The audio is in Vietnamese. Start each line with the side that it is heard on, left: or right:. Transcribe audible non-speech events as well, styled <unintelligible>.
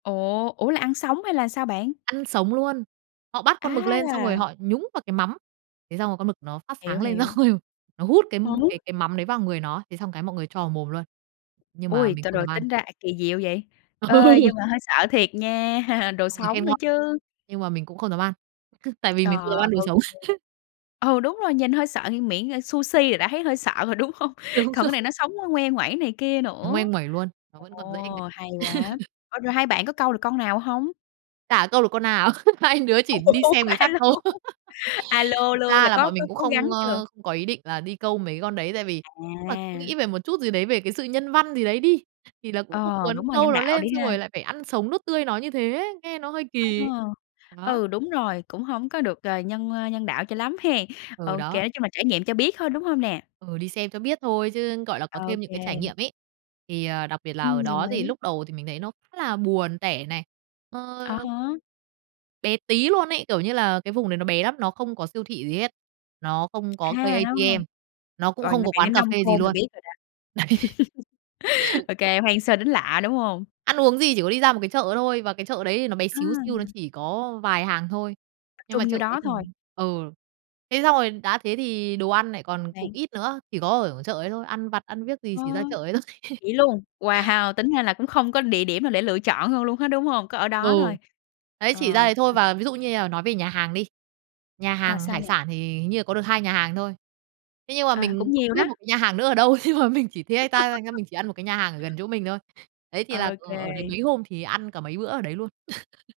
left: Ồ, ủa là ăn sống hay là sao bạn?
right: Ăn sống luôn, họ bắt con mực lên xong rồi
left: À!
right: họ nhúng vào cái mắm, thế xong rồi con mực nó phát
left: Hiểu,
right: sáng lên xong
left: hiểu.
right: rồi nó hút cái
left: Hở?
right: cái cái mắm đấy vào người nó, thế xong cái mọi người cho vào mồm luôn, nhưng mà
left: Ui! T
right: mình không
left: rồi
right: dám ăn.
left: tính ra, à, kỳ diệu vậy. Ê,
right: Ừ.
left: nhưng mà hơi sợ thiệt nha, <laughs> đồ
right: Mọi người khen
left: sống nữa
right: ngon,
left: chứ.
right: nhưng mà mình cũng không dám ăn <chuckles> tại vì mình không
left: Ờ,
right: dám ăn đồ
left: ô
right: sống.
left: kê.
right: <laughs>
left: Ừ, đúng rồi, nhìn hơi sợ ng miệng ờ, sushi là đã thấy hơi sợ rồi, đúng hông?
right: Đúng
left: Còn
right: rồi.
left: cái này nó sống nó ngoe nguẩy này kia
right: Nó ngoe
left: nữa.
right: nguẩy luôn, nó vẫn còn giãy đành đạch.
left: Ồ, hay quá!
right: <laughs>
left: Ờ, rồi hai bạn có câu được con nào hông?
right: Chả câu được con nào, <laughs> hai đứa chỉ đi
left: Ủa,
right: xem người
left: a
right: khác
left: lô,
right: câu. <laughs>
left: a lô
right: Thực
left: luôn
right: ra
left: là
right: là
left: có
right: bọn mình
left: có
right: cũng
left: cố
right: không,
left: gắng chưa?
right: ơ, không có ý định là đi câu mấy cái con đấy tại vì tức là cũng nghĩ
left: À.
right: về một chút gì đấy, về cái sự nhân văn gì đấy đi, thì là cũng không
left: Ờ,
right: muốn
left: đúng rồi
right: câu
left: nhân
right: ló
left: đạo
right: lên
left: đi
right: xong
left: ha.
right: rồi lại phải ăn sống nuốt tươi nó như thế, nghe nó hơi
left: Ờ,
right: kỳ. Đó.
left: ừ, đúng rồi, cũng hổng có được, ờ, nhân, a, nhân đạo cho lắm hén.
right: Ừ,
left: Ô kê,
right: đó.
left: nói chung là, trải nghiệm cho biết thôi, đúng hông nè?
right: Ừ, đi xem cho biết thôi chứ, gọi là, có
left: Ô
right: thêm những cái trải
left: kê.
right: nghiệm ấy thì, ờ, đặc biệt là ở
left: Ừm, đồng
right: đó thì
left: ý.
right: lúc đầu thì mình thấy nó khá là buồn tẻ này, ơ
left: À há.
right: Bé tí luôn ấy, kiểu như là, cái vùng đấy nó bé lắm, nó không có siêu thị gì hết, nó không có cây
left: À, nấu
right: ATM
left: hông,
right: nó cũng
left: rồi
right: không có
left: vậy nó
right: quán cà
left: nông
right: phê gì
left: thôn là
right: luôn.
left: biết rồi đó.
right: Đấy.
left: <laughs> Ô kê, hoang sơ đến lạ, đúng hông?
right: Ăn uống gì chỉ có đi ra một cái chợ thôi, và cái chợ đấy nó bé
left: Ờ.
right: xíu xiu, nó chỉ có vài hàng thôi.
left: Tập
right: Nhưng
left: trung
right: mà chợ
left: nhiêu
right: ấy
left: đó
right: thì
left: thôi.
right: ừ, thế xong rồi đã thế thì đồ ăn nại còn cũng
left: Bạn
right: ít nữa, chỉ có ở chợ ấy thôi, ăn vặt, ăn viếc gì
left: Ơ,
right: chỉ ra chợ ấy thôi. <laughs>
left: vậy luôn? Wow! Tính ra là cũng không có địa điểm nào để lựa chọn hơn luôn hết, đúng hông? Có ở
right: Ừ.
left: đó thôi.
right: Đấy chỉ ra
left: Ờ
right: đấy thôi và ví dụ như nhà nói về nhà hàng đi, nhà
left: Ờ,
right: hàng
left: sao
right: hải
left: nè?
right: sản thì hình như là có được 2 nhà hàng thôi, thế nhưng mà
left: À,
right: mình
left: cũng
right: không
left: nhiều
right: biết
left: đó.
right: một cái nhà hàng nữa ở đâu, nhưng mà mình chỉ thấy <unintelligible> ta thành ra mình chỉ ăn một cái nhà hàng ở gần
left: <laughs>
right: chỗ mình thôi. Ấy thì
left: Ô
right: là, ờ, ở đấy
left: kê.
right: mấy hôm thì ăn cả mấy bữa ở đấy luôn. <laughs>